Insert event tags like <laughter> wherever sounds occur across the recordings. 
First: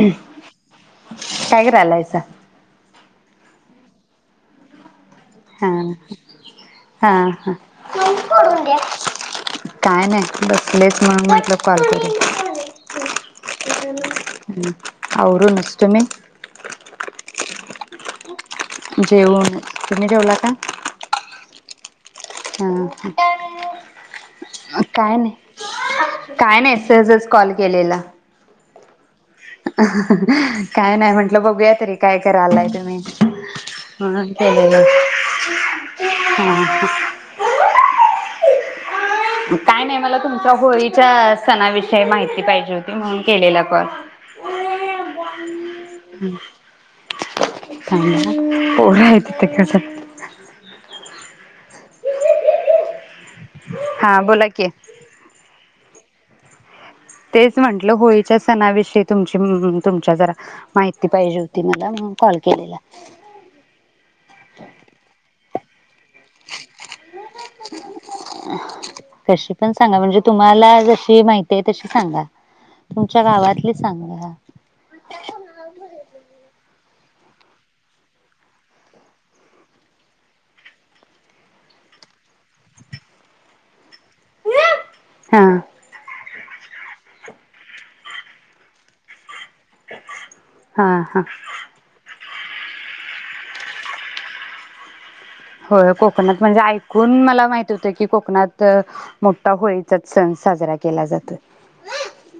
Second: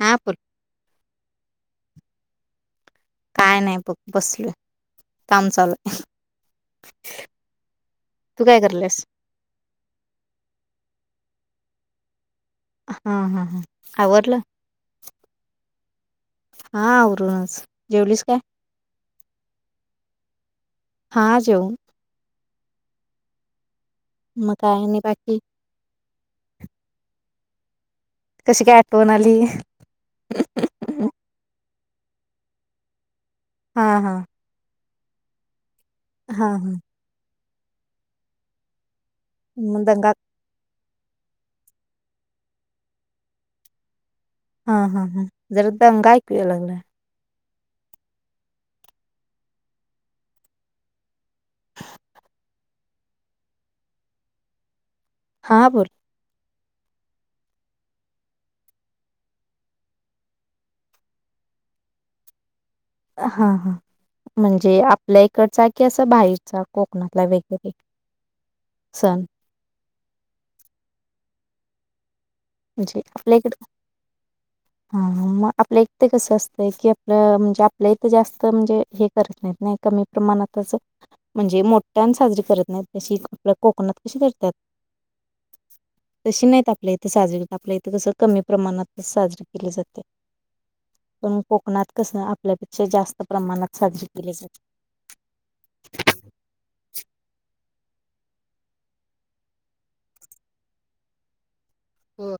हा बोल काय करायलायस? जा. काय नाही बघ बसलोय. काम हा चालू आहे हा हा, तू काय करलेस काय नाही बसलेच. मग म्हंटलं कॉल करुया. हा हा हा आवरलं आवरूनच. तुम्ही? हा आवरूनच, जेवलीस काय? जेवून, तुम्ही जेवला का? हा जेऊ हम्म. म काय आणि बाकी? काय नाही, सहजच कॉल केलेला. कशी काय आ काय नाय म्हंटलं बघूयात तरी काय करायलाय तुम्ही? हा केलेला. ह <unintelligible> हा हा हा. मग काय नाही दंगा मला तुमचा होळी चा सणाविषयी माहिती पाहिजे होती, म्हणून केलेला कॉल. हा हा हा, जरा दंगा ऐकू लागलाय. <unintelligible> हा बोला की. हा बोल. तेच म्हटलं होळीच्या सणाविषयी तुमची म म तुमच्या जरा माहिती पाहिजे होती मला, म्हणून कॉल केलेला. हा हा, म्हणजे आपल्या इकडचा की असा बाहेरचा, कोकणातला वेगैरे सण? कशी पण सांगा म्हणजे तुम्हाला जशी माहिती आहे, तशी सांगा. णजे तुमच्या आपल्या इकडे गावातली सांगा. हा मग आपल्या इते कस असतंय की न म्हणजे आपल्या इथं जास्त म्हणजे हे करत नाहीत, नाही कमी प्रमाणातच म्हणजे मोठ्या साजरी करत नाहीत, जशी आपल्या कोकणात कशी करत्यात हा तशी नाहीत आपल्यात ते साजरी करतात आपल्या इथे कसं कमी प्रमाणातच साजरी केली जात हा हा पण कोकणात कस आप इथल्यापेक्षा जास्त प्रमाणात साजरे केले जाते होय कोकणात म्हणजे ऐकून मला माहि होतंय की कोकणात मोठा होळीचाच सण साजरा केला जातो हो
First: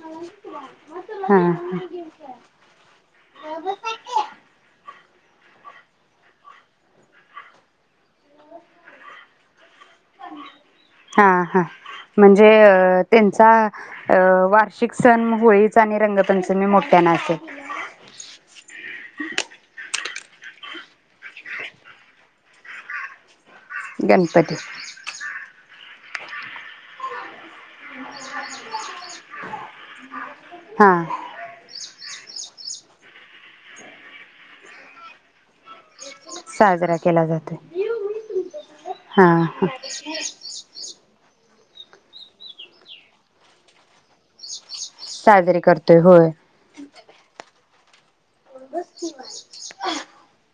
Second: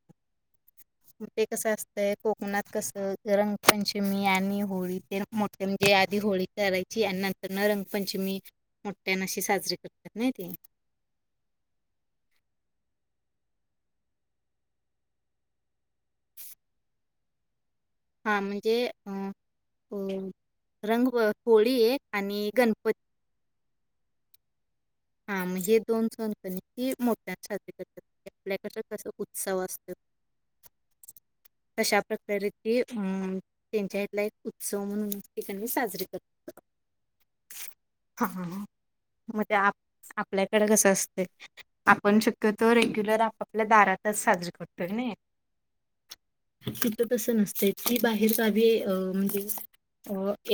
हा ते कसं असतंय कोकणात कस रंगपंचमी आणि होळी मोठ्या म्हणजे आधी होळी करायची, आणि नंतर न रंगपंचमी मोठ्यान अशी साजरी कर हा हा म्हणजे अ त्यांचा अ वार्षिक सण होळीचा आणि रंगपंचमी मोठ्याना अस हा म्हणजे अ वो रंग, होळी आणि गणपती गणपती हा मग हे दोन सण ती मोठ्या साज असतो. हा तर ते अ त्यांच्या हथला एक उत्सव म्हणून ठिकाणी साजरा साजरा केला जातोय हा हा आपल्याकडे कसं असते आपण शक्यतो रेग्युलर आपपल्या दारातच साजरा कर पण नाही साजरी करतोय होय. तिथं तस नसतय बाहेर गावी म्हणजे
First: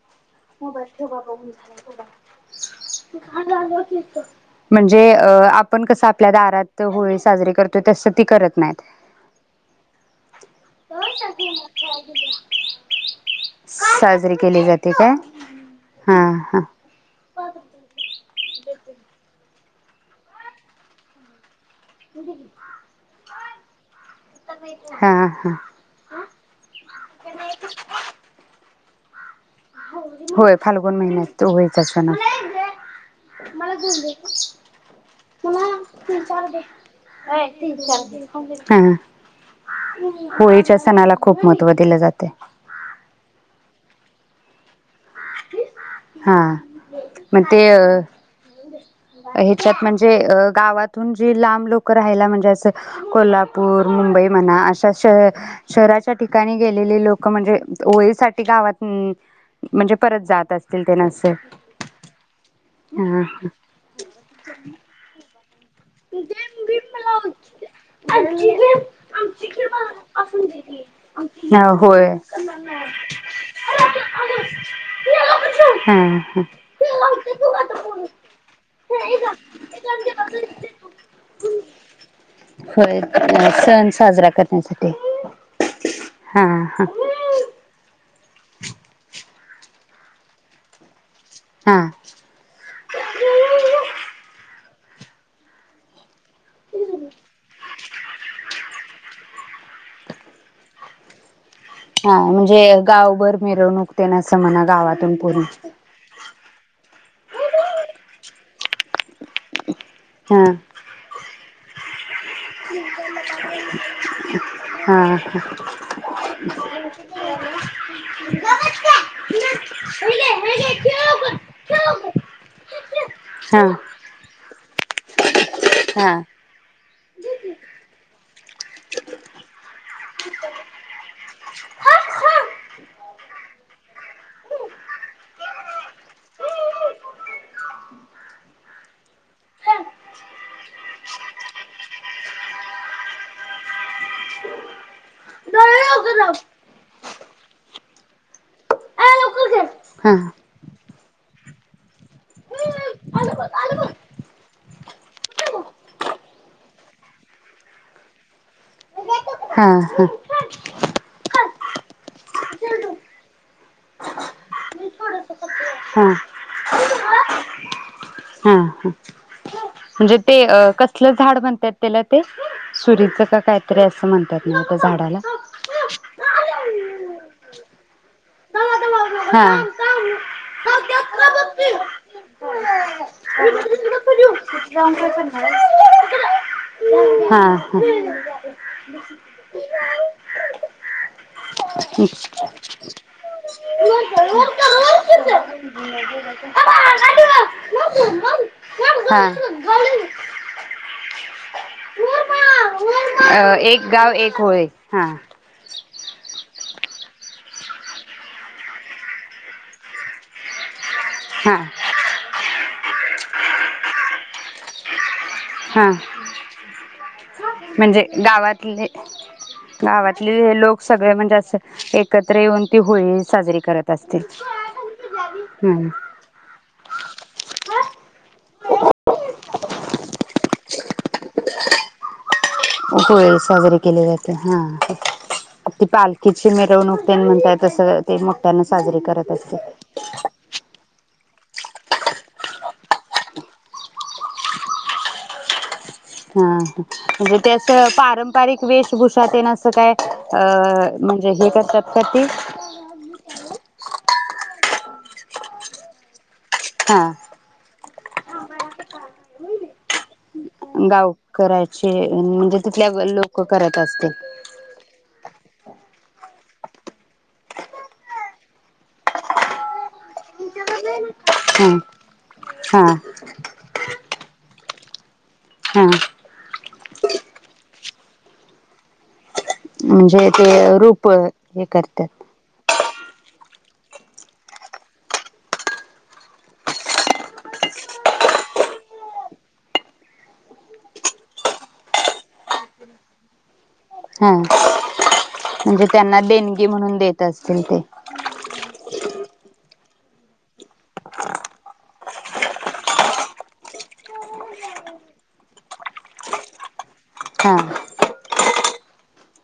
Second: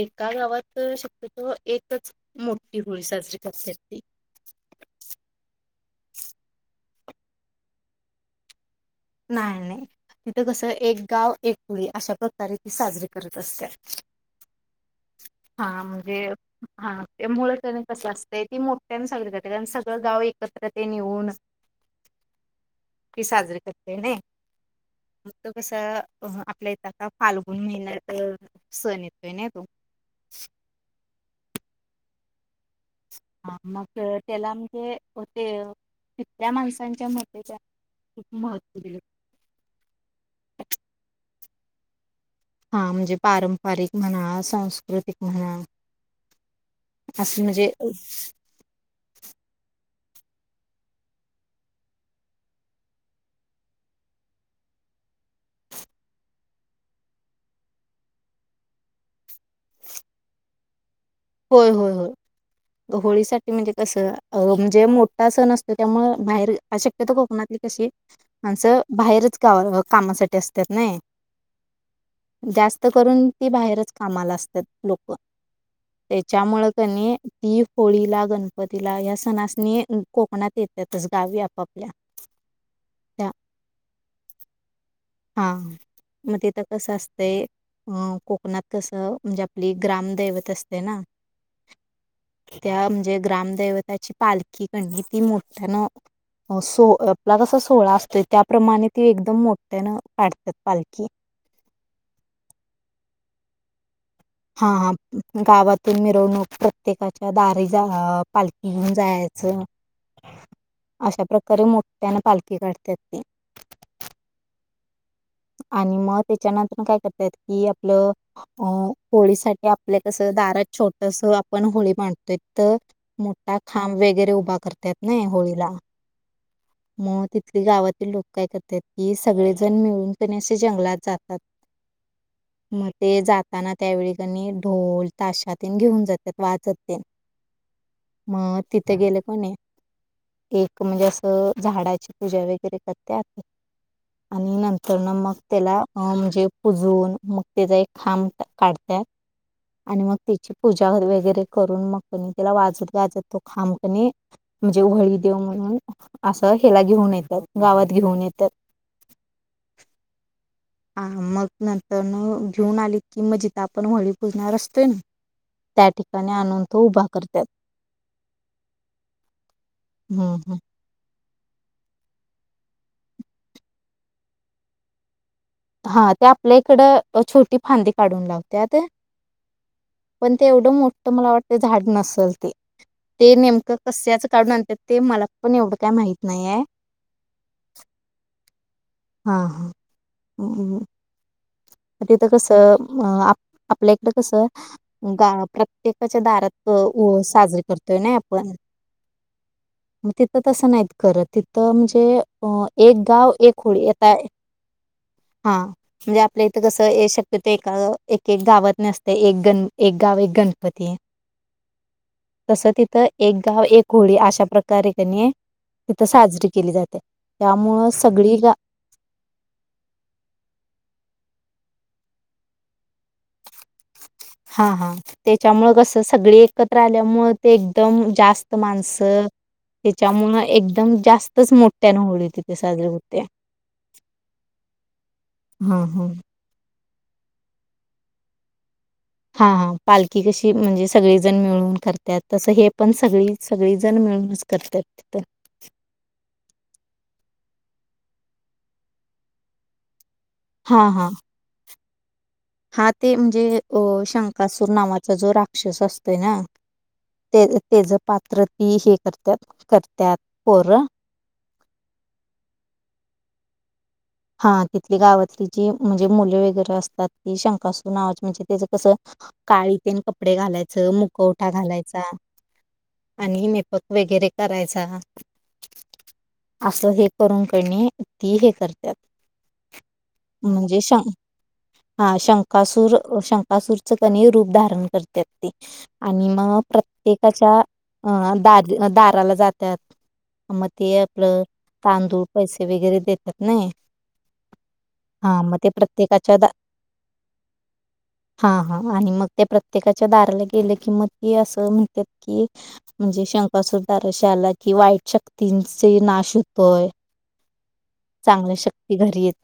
एका गावात शक्यत एकच मोठी होळी साजरी करत्यात म्हणजे अ आप पण कसं आपल्या दारात होळी साजरी करतोय तसं ती करत नाही नाय नाय तिथं कस एक गाव एक होळी अशा प्रकारे साजरी करत असत साजरी केली जाते काय हा म्हणजे हा मुळ त्याने कस <inaudible> ते मोठ्या साजरी कर सगळं गाव एकत्र तेन येऊन <unintelligible> साजरे करत्यात <unintelligible> हा फक्त हा. कस आपल्या इथं फाल्गुून महिन्यात सण येत होय. फाल्गुन महिन्यात होळीच सण अस हा, मग त्याला म्हणजे ते तिथल्या माणसांच्या मते त्या खूप महत्त्व दिले होळीच्या सणाला खूप महत्त्व दिलं जाते. हा म्हणजे पारंपरिक म्हणा संस्क हा मग असं म्हणजे ते अ ह्याच्यात म्ह जे गावातून जे लांब लोक राहिला म्हणजे असं, कोल्हापूर मुंबई म्हणा अशा शहराच्या ठिकाणी गेलेली लोक म्हणजे होळीसाठी गावात म्हणजे परत जात असतील ते नसे होय होय होय. हा होळीसाठीठ म्हणजे कस म्हणजे मोठा सण असतो त्यामुळ बाहेर गेम बीम शक्यतो मला कोकणातली कशी, आमची गेम माणसं बाहेरच आमची गावा गेम कामासाठी असून असतात, ना देते. यी हा होय. जास्त करून ती बाहेरच कामाला असत्यात लोक. हा हा. त्याच्यामुळ कणी ती होळीला गणपतीला या सणासनी कोकणात येत्यात. होय. त्या सण साजरा करण्यासाठी, हा मग हा तिथं हा. कस असतंय अ कोकणात कसं म्हणजे आपली ग्रामदैवत असते ना, हा. त्या म्हणजे ग्रामदैवताची पालखी, ती कणी ती मोठयानं, अ सो आपला जसा सोहळा असतोय, त्याप्रमाणे ती एकदम मो मोठयान काढतात पालखी. हा, म्हणजे गावभर मिरवणूक. तेन असं म्हणा हां गावातून पूर्ण हा गावातून मिरवणूक प्रत्येकाच्या दारी जाण आ पाल घेऊन जायाचं. हा अशा प्र करून मोठयान पाल <inaudible> हा.. आणि मग त्याच्यानंतर काय करत्यात हा. कि, आपलं हा अ.. हा. होळीसाठी आपल्या कस दारात छोटस आपण होळी मांडतोय तर, मोठा हा. हा खांब वगैरे उभा कर त्यात नाही होळीत. हा. म तिथले गावातील लोक काय करत्यात कि, सगळे जण मिळून कनि असे जंगलात जातात. मग ते जाताना त्यावेळी कनी ढोल ताशात घेऊन तात वाजत तेन. म तित तीथ गेले कणी एक म्हणजे असं झाडाची पूजा वगैरे करत्यात आणि नं तरन मग त्याला अ म्हणजे पुजून मग त्याजा एक खांब ट काढत्यात, आणि मग त्याची पूजा वगैरे करून मग त्याला वाजत गाजत तो खाम कनिय, म्हणजे व्हळी देव म्हणून असं हेला घेऊन येतात, गावात घेऊन येतात. <unintelligible> हा हा. आ मग नंतरण अ घेऊन आली की मजी आता आपण व्हळी पूजणार असतोय ना, त्या हं, ठिकाणी आणून तो उभा करतात हं, हं. म्हणजे हम्म ते हम्म अ कसलं? झाड म्हणतात त्याला ते, सुरीचं का काय तरी असं म्हणत्यात ना त्या झाडाला? हा ते आपल्या इकडं छोटी फांदी काढून हा लावत्यात <inaudible> पण ते एवढं मोठं मला वाटतं झाड नसेल ते. ते नेमकं कस्याचं काढून आणतात ते मला पण एवढं काय माहित नाही आहे. हा हा हां हां. हम्म. <inaudible> तिथं कसं अ आप आपल्या इकडं कसं, गा प्रत्येकाच्या दारात अ साजरी करतोय ना आपण. हा हा तिथं तसं नाहीत करत तिथं म्हणजे अ एक गाव अ एक होळी. गाव आता एक होळी हा हा <unintelligible> आपल्या इथं कसं हे शक्यत एका एक एक गावातनी अस्तय एक गण एक गाव एक गण पती, हा तस तिथ एक गाव एक होळी अशा प्रकारे <unintelligible> णीय हा त्यामुळं म्हणजे सगळी गा गावातले, गावातले लोक सगळे म्हणजे असं एकत्र येऊन ती होळी साजरी करत असतील. हा, हा त्याच्या मुळ हम्म. कस, सगळे एकत्र आल्यामुळ ते एकदम जास्त माणसं, त्याच्या मुळ एकदम जास्तच मोठ्यान होळी ति होळी साजरी केले जाते. हा हा ती हा. पालखीची मिरवणूक तेन म्हणताय तस, ते मो्ठयान हा हा पालखी कशी म्हणजे सगळी ण मिळून करत्यात तस, हे पण सगळी सगळी जण मिळूनच करत्यात तिथ. हा- हा म्हणजे ते अस पारंपारिक वेशभूषा तेन असं काय? हा अ हा म्हणजे हे करतात कॉफी हा ते म्हणजे अ शंकासूर नावाचा जो राक्षस असतोय ना, हा ते तेज पात्र ती हे करत्यात करत्यात गाव करायचे म्हणजे तिथल्या लोक करात हा तिथली गावातली जी म्हणजे मुल वगैरे असतात ती शंकासूर नावाची म्हणजे त्याच कसं काळी तेन कप पडे घालायचं मुखवठा घालायचा हा हा आणि मेपक वगैरे करायच आहा हा असं हे करून कणी ती हे कर त्यात. म्हणजे ते रूप हे करत्यात अ शंकासूरच कणी रूप धारण करत्यात ते आणि म प्रत्येकाच्या अ दा दाराला जात्यात म ते आपलं तांदूळ पैसे वगैरे देत्यात. नही हा म्हणजे त्यांना प्रत्येकाच्या दा देणगी म्हणून देत असतील ते त्येकाच्या दाराला गेले की, म ते असं म्हणत्यात की, म्हणजे शंकासूर दाराशी आला कि वाईट शक्तींचे नाश होतोय. हा चांगल्या शक्ती घरी येत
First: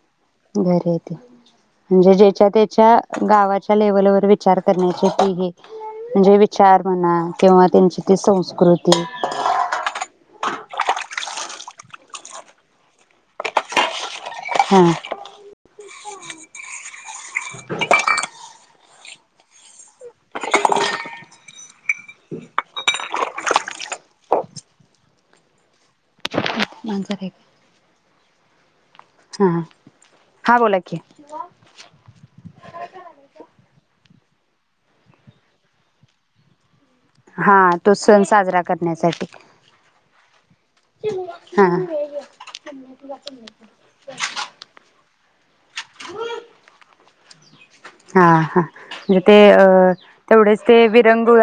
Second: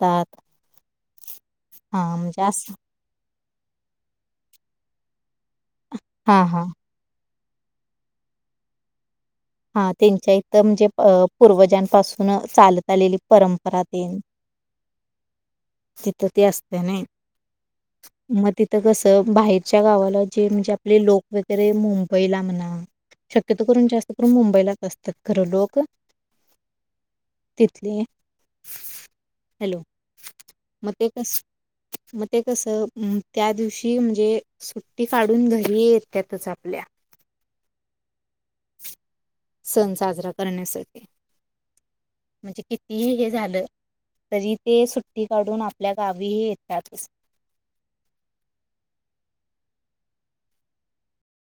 घरी येते म्हणजे हां, म्हणजे ज्याच्या असं त्याच्या गावात च्या लेवलवर विचार करण्याचे ती हे म्हणजे हां, हां, विचार म्हणा किंवा त्यांची ती संस्कृती हा त्यांच्या इथं म्हणजे अ पूर्वजांपासून चालत आलेली परंपरा तेन हा तिथं ते असते नय म तिथं कस बाहेरच्या गावाला जे म्हणजे आपले लोक वगैरे मुंबईला म्हणा शक्यतो करून जास् मुंबईलाच असतात खरं लोक मांजर हाय का तिथली हॅलो हा बोला मग की, ते कसं मग ते कसं अ त्या दिवशी म्हणजे सुट्टी काढून घरी येत्यातच आपल्या हा तो सण साजरा करण्यासाठी करण्यासा हा तीही हे झालं तरी ते सुट्टी काढून आपल्या गावी हे येतातच. हा हा म्हणजे ते अ तेवढेच ते विरंगुळा